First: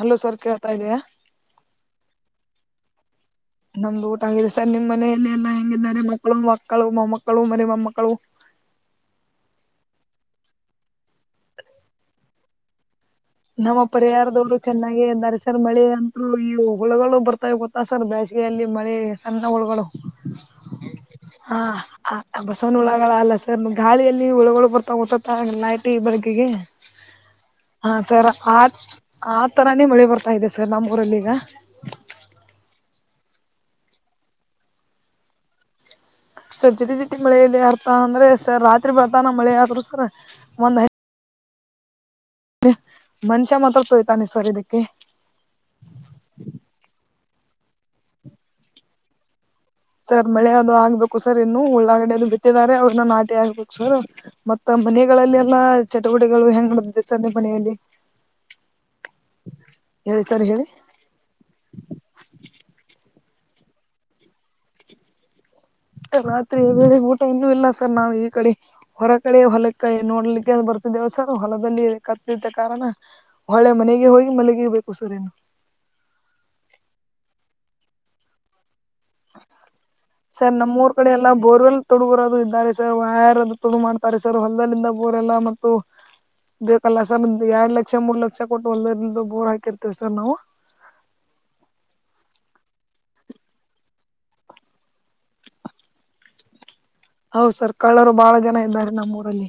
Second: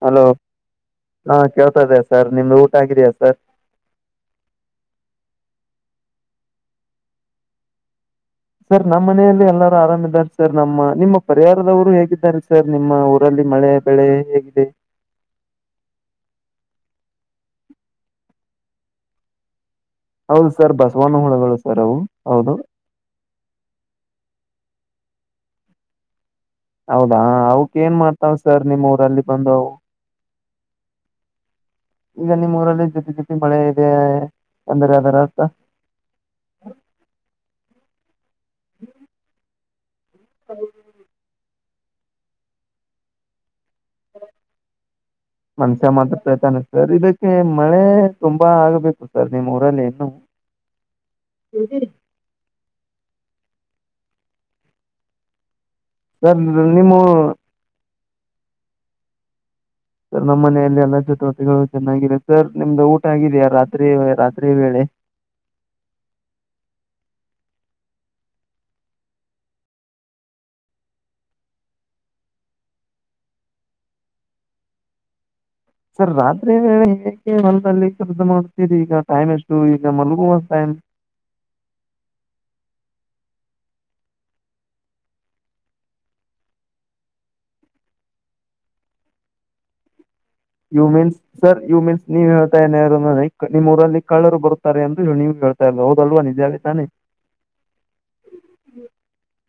Hello sir ಕೇಳ್ತಾ ಇದೆಯಾ ಹಾ ಕೇಳ್ತ ಇದೆ ಸರ್ ನಿಮ್ದು ಊಟ ಆಗಿದಿಯಾ ಸರ್ ನಮ್ದು ಊಟ ಆಗಿದೆ ಸರ್ ನಿಮ್ ಮನೆಯಲ್ಲಿ ಎಲ್ಲಾ ಹೆಂಗಿದ್ದಾರೆ ಮಕ್ಕಳು ಮಕ್ಕಳು ಮೊಮ್ಮಕ್ಕಳು ಮರಿ ಮೊಮ್ಮಕ್ಕಳು ಸರ್ ನಮ್ಮ್ ಮನೆಯಲ್ಲಿ ಎಲ್ಲಾರೂ ಆರಾಮ್ ಇದ್ದಾರೆ ಸರ್ ನಮ್ಮ ನಿಮ್ಮ ಪರಿವಾರದವರು ಹೇಗಿದ್ದಾರೆ ಸರ್ ನಿಮ್ಮ ಊ ರಲ್ಲಿ ಮಳೆ ಬೆಳೆ ಹೇಗೆ ಇದೆ ಹಾಗೆ ಇದಾರೆ ಸರ್ ಮಳೆ ಅಂತರು ಈ ಹುಳಗಳು ಬರ್ತಾವ ಗೊತ್ತ ಸರ್ ಬೇಸಿಗೆಯಲ್ಲಿ ಮಳೆ ಸಣ್ಣ ಹುಳಗಳು ಹೌದು ಸರ್ ಬಸವನ ಹುಳಗಳು ಹಾ ಸರ್ ಅವು ಹೌದು ಬಸವನ ಹುಳಗಳು ಅಲ್ಲ ಸರ್ ಗಾಳಿಯಲ್ಲಿ ಉಳಗಳು ಬರ್ತ ತಾ ಲೈಟಿ ಬೆಳಕಿಗೆ ಹೌದಾ ಹಾ ಏನ್ ಸರ್ ಮಾಡ್ತಾವ್ ಆ ನಿಮ್ ಊರಲ್ಲಿ ಆ ಬಂದವು ತರಾನೇ ಮಳೆ ಬರ್ತಾ ಇದೆ ಸರ್ ನಮ್ಮ ಊರಲ್ಲಿ ಈಗ ಈಗ ನಿಮ್ಮ್ ಊರಲ್ಲಿ ಜೊತಿ ಜೊತಿ ಮಳೆ ಇದೆ ಅಂದ್ರೆ ಅರ್ಥ ಸರ್ ಜಿಟಿ ಜಿಟಿ ಮಳೆಯಲ್ಲಿ ಅರ್ಥ ಅಂದ್ರೆ ಸರ್ ರಾತ್ರಿ ಬೆಳತನ ಮಳೆ ಆದ್ರು ಸರ್ ಒಂದ್ ಐ ಮನ್ಷ್ಯ ಮಾತ್ರ ತೂಯ್ತಾನೆ ಸರ್ ಇದಕ್ ಮನುಷ್ಯ ಮಾತ್ರ ತೂಯ್ಯುತ್ತಾನೆ ಸರ್ ಇದಕ್ಕೆ ಮಳೆ ತುಂಬಾ ಆಗ್ಬೇಕು ಸರ್ ನಿಮ್ಮ್ ಊರಲ್ಲಿ ಇನ್ನು ಸರ್ ಮಳೆ ಅದು ಆಗ್ಬೇಕು ಸರ್ ಇನ್ನು ಉಳ್ಳಾಗಡಿ ಬಿ [unintelligible] ಅವ್ರನ್ನ ನಾಟಿ ಹಾಕ್ಬೇಕು ಸರ್ ಮತ್ತ ಮನಿಗಳಲ್ಲಲ್ಲ ಸರ್ ಚಟುವಟೀಕೆಗಳು ಹೆಂಗ್ ನೀವು ನಡೀತೈತೆ ಸರ್ ನಿಮ್ಮ ಮನೆಯಲ್ಲಿ ಹೇಳಿ ಸರ್ ನಮ್ಮ ಹೇಳಿ ಮನೆಯಲ್ಲಿ ಎಲ್ಲಾ ಚಟುವಟಿಕೆಗಳು ಚೆನ್ನಾಗಿದೆ ಸರ್ ನಿಮ್ದ ಊಟ ಆಗಿದೆಯಾ ರಾತ್ರಿ ರಾತ್ರಿ ವೇಳೆ ರಾತ್ರಿ ಬೇರೆ ಊಟ ಇನ್ನೂ ಇಲ್ಲ ಸರ್ ನಾವ್ ಈ ಕಡೆ ಹೊರ ಕಡೆೆಯ ಹೊಲಕೇ ನೋಡ್ಲಿಕ್ಕೆ ಬರ್ತಿದ್ದೇವ ಸರ್ ಹೊಲದಲ್ಲಿ ಕತ್ತಿದ್ದ ಕಾರಣ ಹೊಳೆ ಮನೆಗೆ ಹೋಗಿ ಮಲಗಬೇಕು ಸರ್ ಇನ್ನು ಸರ್ ರಾತ್ರಿ ವೇಳೆ ಹೆಂಗೆ ಹೊಲದಲ್ಲಿ ಕೆಲಸ ಮಾಡಿಸ್ತೀರಿ ಈಗಾ ಟೈಮ್ ಎಷ್ಟು ಈಗ ಮಲಗುವ ಟೈಮ್ ಈ ಕಡೆ ಎಲ್ಲ ಬೋರ್ವೆಲ್ ತೊಡಗೋರದು ಇದ್ದಾರೆ ಸರ್ ವೈರ್ ಅದು ತೊಡು ಮಾಡ್ತಾರೆ ಸರ್ ಹೊಲ್ದದಲ್ಲಿಂದ ಬೋರ್ ಎಲ್ಲ ಮತ್ತು ಬೇಕಲ್ಲ ಸರ್ ನಮ್ದು ಎರಡ್ ಲಕ್ಷ ಮೂರು ಲಕ್ಷ ಕೊಟ್ಟು ಹೊಲದಳಿಂದ ಬೋರ್ ಹಾಕಿರ್ತೇವಿ ಸರ್ ನಾವು you means sir you means ನೀವ್ ಹೇಳ್ತಾನೇರಿ ನಿಮ್ಮು ಊರಲ್ಲಿ ಕಳ್ಳರು ಬರುತ್ತಾರೆ ಅಂದು ನೀವು ಹೇಳ್ ಸರ್ ಹೌದಲ್ವಾ ನಿಜಾನೇತಾನೆ ಹೌದು ಸರ್ ಕಳ್ಳರು ಬಹಳ ಜನ ಇದ್ದಾರೆ ನಮ್ಮ್ ಊರಲ್ಲಿ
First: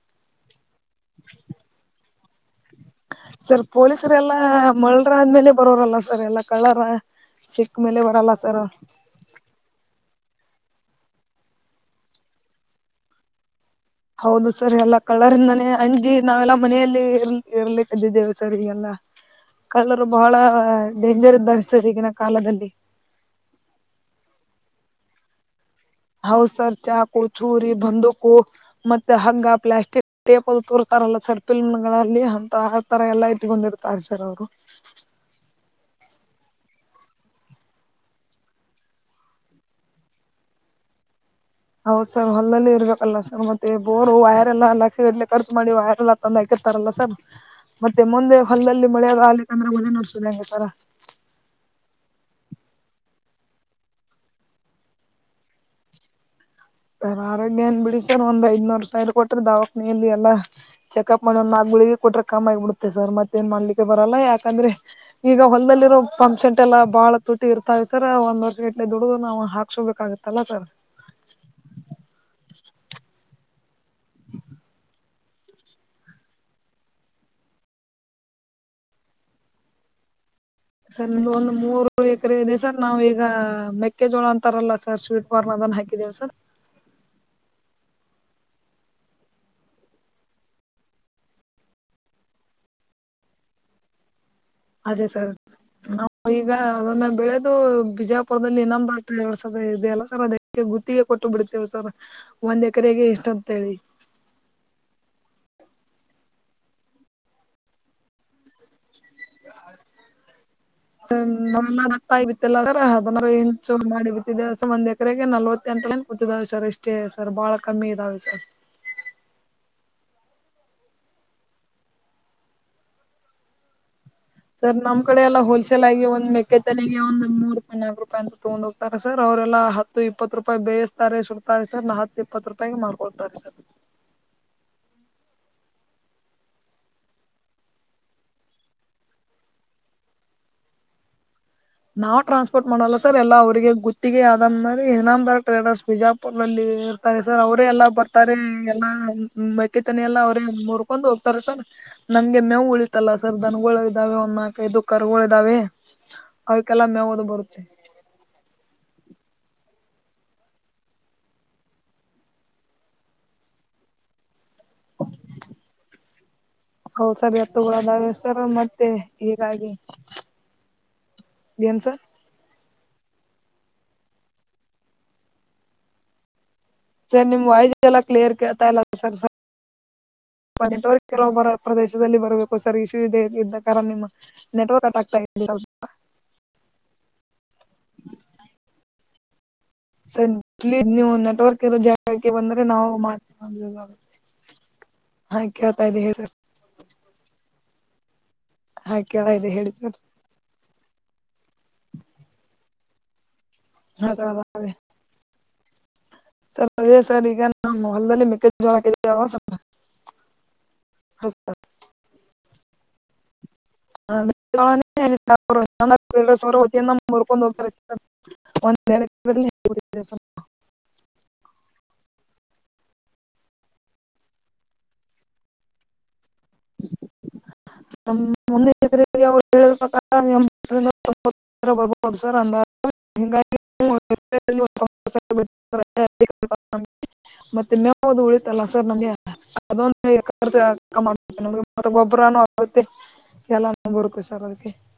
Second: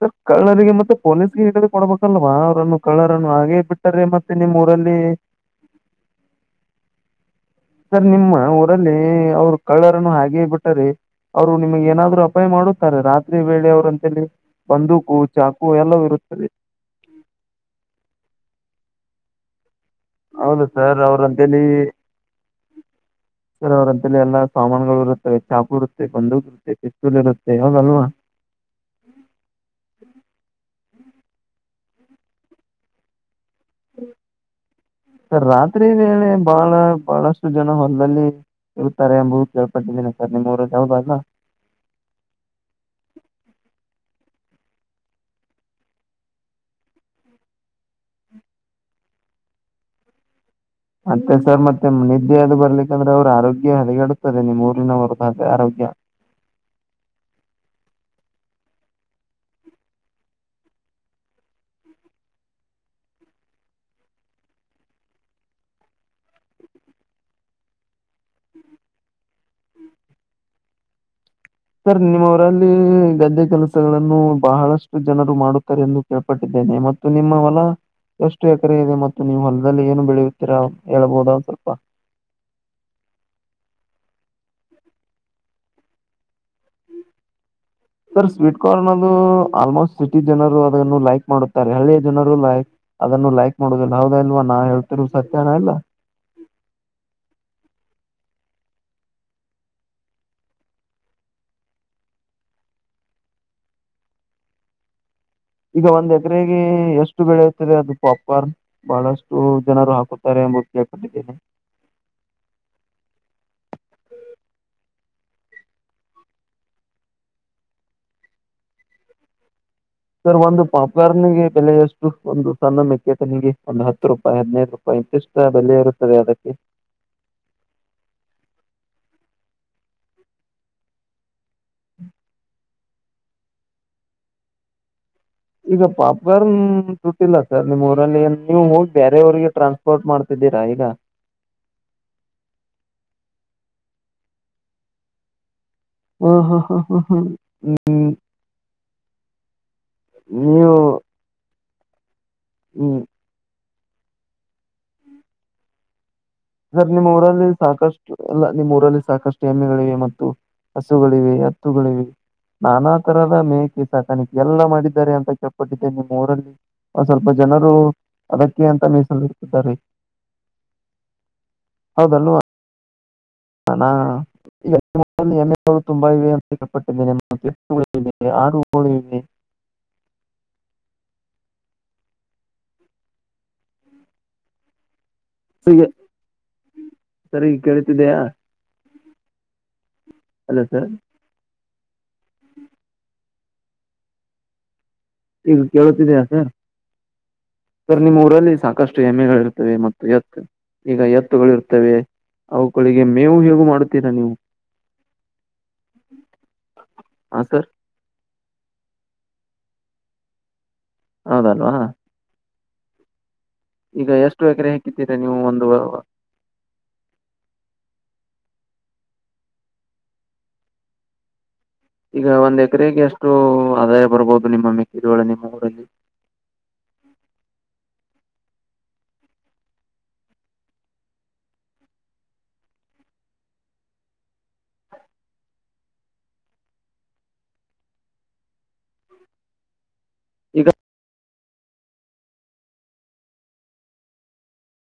ಸರ್ ಕಳ್ಳರಿಗೆ ಮತ್ತೆ ಪೊಲೀಸ್ಗೆ ಇಡುದು ಕೊಡ್ಬೇಕಲ್ವಾ ಅವ್ರನ್ನು ಕಳ್ಳರನ್ನು ಹಾಗೆ ಸರ್ ಬಿಟ್ಟಾರೆ ಮತ್ತೆ ಪೊಲೀಸರೆಲ್ಲಾ ನಿಮ್ಮ್ ಊರಲ್ಲಿ ಮಳ್ಳರ ಆದ್ಮೇಲೆ ಬರೋರಲ್ಲ ಸರ್ ಎಲ್ಲಾ ಕಳ್ಳರ ಸಿಕ್ ಮೇಲೆ ಸರ್ ಬರಲ್ಲ ನಿಮ್ಮ ಸರ್ ಊರಲ್ಲಿ ಅವರು ಕಳ್ಳರನ್ನು ಹಾಗೇ ಬಿಟ್ಟರೆ ಅವ್ರು ನಿಮಗೆ ಏನಾದ್ರು ಅಪಾಯ ಮಾಡುತ್ತಾರೆ ರಾತ್ರಿ ವೇಳೆ ಅವರಂತೆ ಹೌದು ಸರ್ ಎಲ್ಲಾ ಕಳ್ಳರಿಂದನೆ ಅಂಜಿ ಇರುತ್ತದೆ ನಾವು ಮನೆಯಲ್ಲಿ ಇ ಇರ್ಲಿಕದ್ದಿದ್ದು ದೇವು ಸರ್ ಇದೆಲ್ಲಾ ಕಳ್ಳರು ಬಹಳ ಹೌದು ಸರ್ ಡೇಂಜರ ಅವ್ರಂತೇಲಿ ಇದ್ದಾರೆ ಸರ್ ಈಗಿನ ಕಾಲದಲ್ಲಿ. ಸರ್ ಅವ್ರಂತಲ್ಲಿ ಎಲ್ಲ ಸಾಮಾನಗಳು ಇರುತ್ತವೆ ಚಾಕು ಇರು ಹೌ ಸರ್ ಚಾಕು ಚೂರಿ ಬಂದೂಕು ಮತ್ತ ಹಂಗ ಪ್ಲಾಸ್ಟಿಕ್ ಟೇಪ್ ಅದು ತುರ್ತಾರ್ ಅಲ್ಲಾ ಸರ್ ಫಿಲ್ಮ್ಗಲ್ಲಿ ಹಂತಾ ಆತರ ಎಲ್ಲಾ ಇಟ್ಕೊಂಡಿರ್ತರ್ ಸರ್ ಅವ್ರು. ಸರ್ ರಾತ್ರಿ ವೇಳೆ ಬಹಳ ಬಹಳಷ್ಟು ಜನ ಹೊಲ್ದಲ್ಲಿ ಇರ್ತಾರೆ ಎಂಬುದು ಕೇಳ್ಪಟ್ಟಿದಿನಿ ಸರ್ ನಿಮ್ಮೂರಲ್ಲಿ ಹೌದ ಸಾರ್? ಹೌದ್ ಸರ್ ಹೊಲ್ದಲ್ಲೇ ಇರ್ಬೇಕಲ್ಲ ಸರ್ ಮತ್ತೆ ಬೋರು ವೈರ್ ಎಲ್ಲಾ ಲಕ್ಷ ಗಟ್ಲೆ ಖರ್ಚು ಮಾಡಿ ವೈರ್ ಎಲ್ಲಾ ತಂದ ಹಾಕಿರ್ತಾರ್ ಅಲ್ಲಾ ಸರ್ ಮತ್ತೆ ಮುಂದೆ ಹೊಲ್ದಲ್ಲಿ ಮಳೆ ಅದು ಆಗ್ಲಿಕ್ ಅಂದ್ರ ಮನೆ ನಡ್ಸುದ ಹೆಂಗ್ ರಿ ಸಾರ್? ಮತ್ತೆ ಸರ್ ಮತ್ತ ನಿಮ್ಗ ನಿದ್ದಿ ಅದು ಬರ್ಲಿಕ್ಕಂದ್ರೆ ಅವ್ರ ಆರೋಗ್ಯ ಹದಗೆಡುತ್ತದ ರಿ ನಿಮ್ಮ್ ಊರಿನವರ್ದ ಆರೋಗ್ಯ. ಸರ್ ಆರೋಗ್ಯ ಏನ್ ಬಿಡಿ ಸರ್ ಒಂದ್ ಐದ್ನೂರು ಸಾವಿರ ಕೊಟ್ರ ದಾವಕ್ನಲಿ ಎಲ್ಲಾ ಚೆಕಪ್ ಮಾಡ ಒಂದ್ ನಾಲ್ಕ ಗುಳಗಿ ಕೊಟ್ರೆ ಕಮ್ಮ ಆಗ್ಬಿಡುತ್ತತೆ ಸರ್ ಮತ್ತೇ ಏನ್ ಮಾಡ್ಲಿಕ್ಕೆ ಬರಲ್ಲ ಯಾಕಂದ್ರೆ ಈಗ ಹೊಲ್ದಲ್ಲಿರೋ ಪಂಪ್ ಶಂಟ್ ಎಲ್ಲ ಬಾಳ ತುಟ್ಟಿ ಇರ್ತಾವೆ ಸರ ಒಂದ ವರ್ಷ ಗಟ್ಲೆ ದುಡುದು ನಾವ ಹಾಕ್ಸೋಬೇಕಾಗುತ್ತ ಅಲ್ಲ ಸರ್ ಸರ್ ನಿಮ್ಮ ಊರಲ್ಲಿ ಗದ್ದೆ ಕೆಲಸಗಳನ್ನು ಬಹಳಷ್ಟ ಜನರು ಮಾಡುತ್ತಾರೆ ಎಂದು ಕೇಳ್ಪಟ್ಟಿದ್ದೇನೆ ಮತ್ತು ನಿಮ್ಮ ಹೊಲ ಎಷ್ಟು ಎಕರೆ ಇದೆ ಮತ್ತು ನೀವು ಹೊಲದಲ್ಲಿ ಏನು ಬೆಳೆಯ ಸರ್ ನಮ್ದು ಒಂದ ಮೂರ ಮೂರ್ ಎಕ್ರೆ ಇದೆ ಸರ್ ನಾವೀಗ ಮೆಕ್ಕೆಜೋಳ ಅಂತಾರಲ್ಲ ಸರ್ ಸ್ವೀಟ್ ಕಾರ್ನ್ ಅದನ್ನ ಹಾಕಿದ್ದೇವಿ ಸರ್. ಸರ್ ಸ್ವೀಟ್ ಕಾರ್ನ್ ಅದೂ ಆಲ್ಮೋಸ್ಟ್ ಸಿಟಿ ಜನರು ಅದನ್ನು ಲೈಕ್ ಮಾಡುತ್ತಾರೆ ಹಳ್ಳಿಯ ಜನರು ಲೈಕ್ ಅದನ್ನು ಲೈಕ್ ಮಾಡುದೀಲ್ಲ ಹೌದಾ ಇಲ್ವಾ ನಾ ಅದೇ ಹೇಳ್ತಿರೋದ ಸರ್ ಸತ್ಯನಾ ಇಲ್ಲಾ. ನಾವು ಈಗ ಅದನ್ನ ಬೆಳೆದು ಬಿಜಾಪುರದಲ್ಲಿ ಇನ್ನೊಂದ [unintelligible] ಇದೆಯಲ್ಲ ಸರ್ ಅದೇ ಗುತ್ತಿಗೆ ಕೊಟ್ಟು ಬಿಡ್ತೇವ ಸರ್ ಒಂದ್ ಎಕರೆಗೆ ಇಷ್ಟ ಅಂತ ಹೇಳಿ. ಈಗ ಒಂದ್ ಎಕರೆಗೆ ಎಷ್ಟು ಬೆಳೆಯುತ್ತದೆ ಅದು ಪಾಪ್ ಕಾರ್ನ್? ಬಹಳಷ್ಟು ಜನರು ಹಾಕುತ್ತಾರೆ ಎಂಬುದು ಕೇಳ್ [inaudible] [unintelligible] ಒಂದ್ ಎಕರೆಗೆ ನಲವತ್ತೆಂಟು [unintelligible] ಛೇ ಸರ್ ಭಾಳ ಕಮ್ಮಿ ಇದ್ದಾವೆ ಸರ್. ಸರ್ ಒಂದ ಪಾಪ್ಕಾರ್ನೆಗೆ ಬೆಲೆ ಎಷ್ಟು ಒಂದು ಸಣ್ಣ ಮೆಕ್ಕೆತೆನೆಗೆ ಒಂದು ಹತ್ ರೂಪಾಯಿ ಹದಿನೈದು ಸರ್ ರೂಪಾಯಿ ನಮ್ ಕಡೆ ಎಲ್ಲ ಇಂತಿಷ್ಟು ಬೆಲೆ ಹೋಲ್ಸೇಲ್ ಆಗಿ ಇರುತ್ತದೆ ಒಂದ್ ಅದಕ್ಕೆ ಮೆಕ್ಕೆ ತೆನೆಗೆ ಒಂದ್ ನೂರ್ ಹನ್ನೆರಡು ರೂಪಾಯಿ ಅಂತ ತೋಗೊಂಡ ಹೋಗ್ತಾರೆ ಸರ್ ಅವರೆಲ್ಲ ಹತ್ತು ಇಪ್ಪತ್ತು ರೂಪಾಯಿಗೆ ಬೇಯಸ್ತಾರೆ ಸುಡ್ತಾರೆ ಸರ್ ನ ಹತ್ತ ಇಪ್ಪತ್ತ ರೂಪಾಯಿಗೆ ಮಾರ್ಕೋತಾರ್ ಸರ್. ಈಗ ಪಾಪ್ ಕಾರ್ನ್ ದುಡ್ಡಿಲ್ ಸಾರ್ ನಿಮ್ಮ್ ಊರಲ್ಲಿ ನೀವು ಹೋಗಿ ಬ್ಯಾರೆ ಊರಿಗೆ ಟ್ರಾನ್ಸ್ ಪೋರ್ಟ್ ಮಾಡ್ತಿದೀರಾ ಈಗ? ನಾವ್ ಟ್ರಾನ್ಸ್ಪೋರ್ಟ್ ಮಾಡೋಲ್ಲ ಸರ್ ಎಲ್ಲ ಅವ್ರಿಗೆ ಗುತ್ತಿಗೆ ಆಧಾರ್ ಮ್ಯಾಲ ಟ್ರೇಡರ್ಸ್ ಹಾಂ ಹಾಂ ಬಿಜಾಪುರ್ನಲ್ಲಿ ಹಾಂ ಹಾಂ ಇರ್ತಾರೆ ಹಾಂ ಸರ್ ಅವರೇ ಎಲ್ಲಾ ಬರ್ತಾರೆ ಎಲ್ಲಾ ಮೇ ಅಲ್ಲಿತನ ಎಲ್ಲಾ ಅವ್ರೇ ನೀವು ಮುರ್ಕೊಂಡ್ ಹೋಗ್ತಾರ ಸರ್ ನಂಗೆ ಮೇವ ಹ್ಞೂ ಉಳಿತಲ್ಲ ಸರ್ ದನ್ಗೊಳ್ ಇದಾವೆ ಒಂದ ನಾಲ್ಕೈದು ಕರ್ಗಳ ಇದ್ದಾವೆ. ಸರ್ ನಿಮ್ಮ್ ಊರಲ್ಲಿ ಸಾಕಷ್ಟ ಇಲ್ಲ ನಿಮ್ಮ ಊರಲ್ಲಿ ಸಾಕಷ್ಟು ಎಮ್ಮೆಗಳಿವೆ ಮತ್ತು ಹಸುಗಳಿವೆ ಎತ್ತುಗಳಿವೆ ನಾನಾ ತರದ ಮೇಕೆ ಸಾಕಾಣಿಕ ಎಲ್ಲಾ ಮಾಡಿದ್ದಾರೆ ಅಂತ ಕೇಳ್ಪಟ್ಟಿದ್ದೆನೆ ನಿಮ್ಮ್ ಊರಲ್ಲಿ. ಒನ್ ಹೌದ್ ಸ್ವಲ್ಪ ಸರ್ ಜನರು ಎತ್ತುಗಳದಾವೆ ಸರ್ ಅದಕ್ಕೆ ಅಂತ ಮತ್ತೆ ಮೀಸಲಿ ಹೀಗಾಗಿ ಇರ್ತಿದ್ದಾರೆ. ಏನ್ ಸರ್ [unintelligible] ಹಾನ ಈಗ ತುಂಬಾ ಇವೆ [unintelligible] ಟ್ಟ [unintelligible] ಸರ್ ನಿಮ್ ವಾಯ್ಸಿಎಲ್ಲ ಕ್ಲಿಯರ್ ಕೇಳ್ತಾ ಇಲ್ಲದ ಇವೆ ಸರ್- ಮವ ಕೆರ ಬರ ಪ್ರದೇಶದಲ್ಲಿ ಬರ್ಬೇಕು ಸರಿ ಇಶೂ ಇದದೆ ಇದ್ದ ಕಾರಣ ನಿಮ್ಮ [unintelligible] ನೆಟವರ್ಕ ಅಟ ತ [unintelligible] [unintelligible] ಸ ಸರಿಯಾಗಿ ಕೇಳತಿದ್ದೀಯಾ ಅಲ್ಲ ಸರಿ ಇ ಸರ್ ನೀವು ನೆಟ್ವರ್ಕ್ ಇರೋ ಜಾಗಕ್ಕೆ ಬಂದ್ರೆ ನಾವು ಮಾತೆ ಈಗ ಕೇಳತಿದಿಯಾ ಸರ್- ಸರ್ ನಿಮ್ಮ ಊರಲ್ಲಿ ಹಾ ಸಾಕಷ್ಟು ಕೇಳ್ತಾ ಇದೆ ಹೇಳಿ ಎಮ್ಮೆಗಳಿರ್ತವೆ ಸರ್ ಮತ್ತು ಎತ್ತು- ಈಗ ಎತ್ತುಗಳು ಇರ್ತವೆ ಅವುಗಳಿಗೆ ಮೇವು-ಗಿವು ಹೇಗ ಮಾಡುತ್ತ ಹ ಅದೇ ಸರಿ ಹಾ ಈಗ ಸರ್ ನ [inaudible] ಹಲ್ದಲ್ಲಿ ಮ ಜಳ [unintelligible] ಹೌದಲ್ವಾ, ಹ ಈಗ ಎಷ್ಟು ಎಕರೆ ಹಾಕಿದ್ದೀರಾ ನೀವು ಒಂದು [unintelligible] ಸರ ಹೊತಿಯ ಮುರ್ಕೊಂಡ್ ಹೋಗ್ತಾರೆ [unintelligible] ಈಗ ಒಂದ್ ಎಕರೆಗೆ ಎಷ್ಟು ಆದಾಯ ಬರ್ಬಹುದು ನಿಮ್ಮ ಮೆಕ್ಕೆಜೋಳ ನಿಮ್ಮ ಊರಲ್ಲಿ. ನ ಮುಂದೆ ಎರೆ ಅವ್ರು ಹೇಳ ಪ್ರಕಾರ [unintelligible] ಸರ್ ಅಂದ [unintelligible] ಮತ್ತೆ ಮೇವದು ಉಳಿತಲ್ಲ ಸರ್ ನಮಗೆ [unintelligible] ಅದ್ ಈಗ ಮ ಗೊಬ್ಬರ [unintelligible] ಮತ್ತೆ ಎಲ್ಲ ಬರ್ಕು ಸರ್ ಅದಕ್ಕೆ [unintelligible]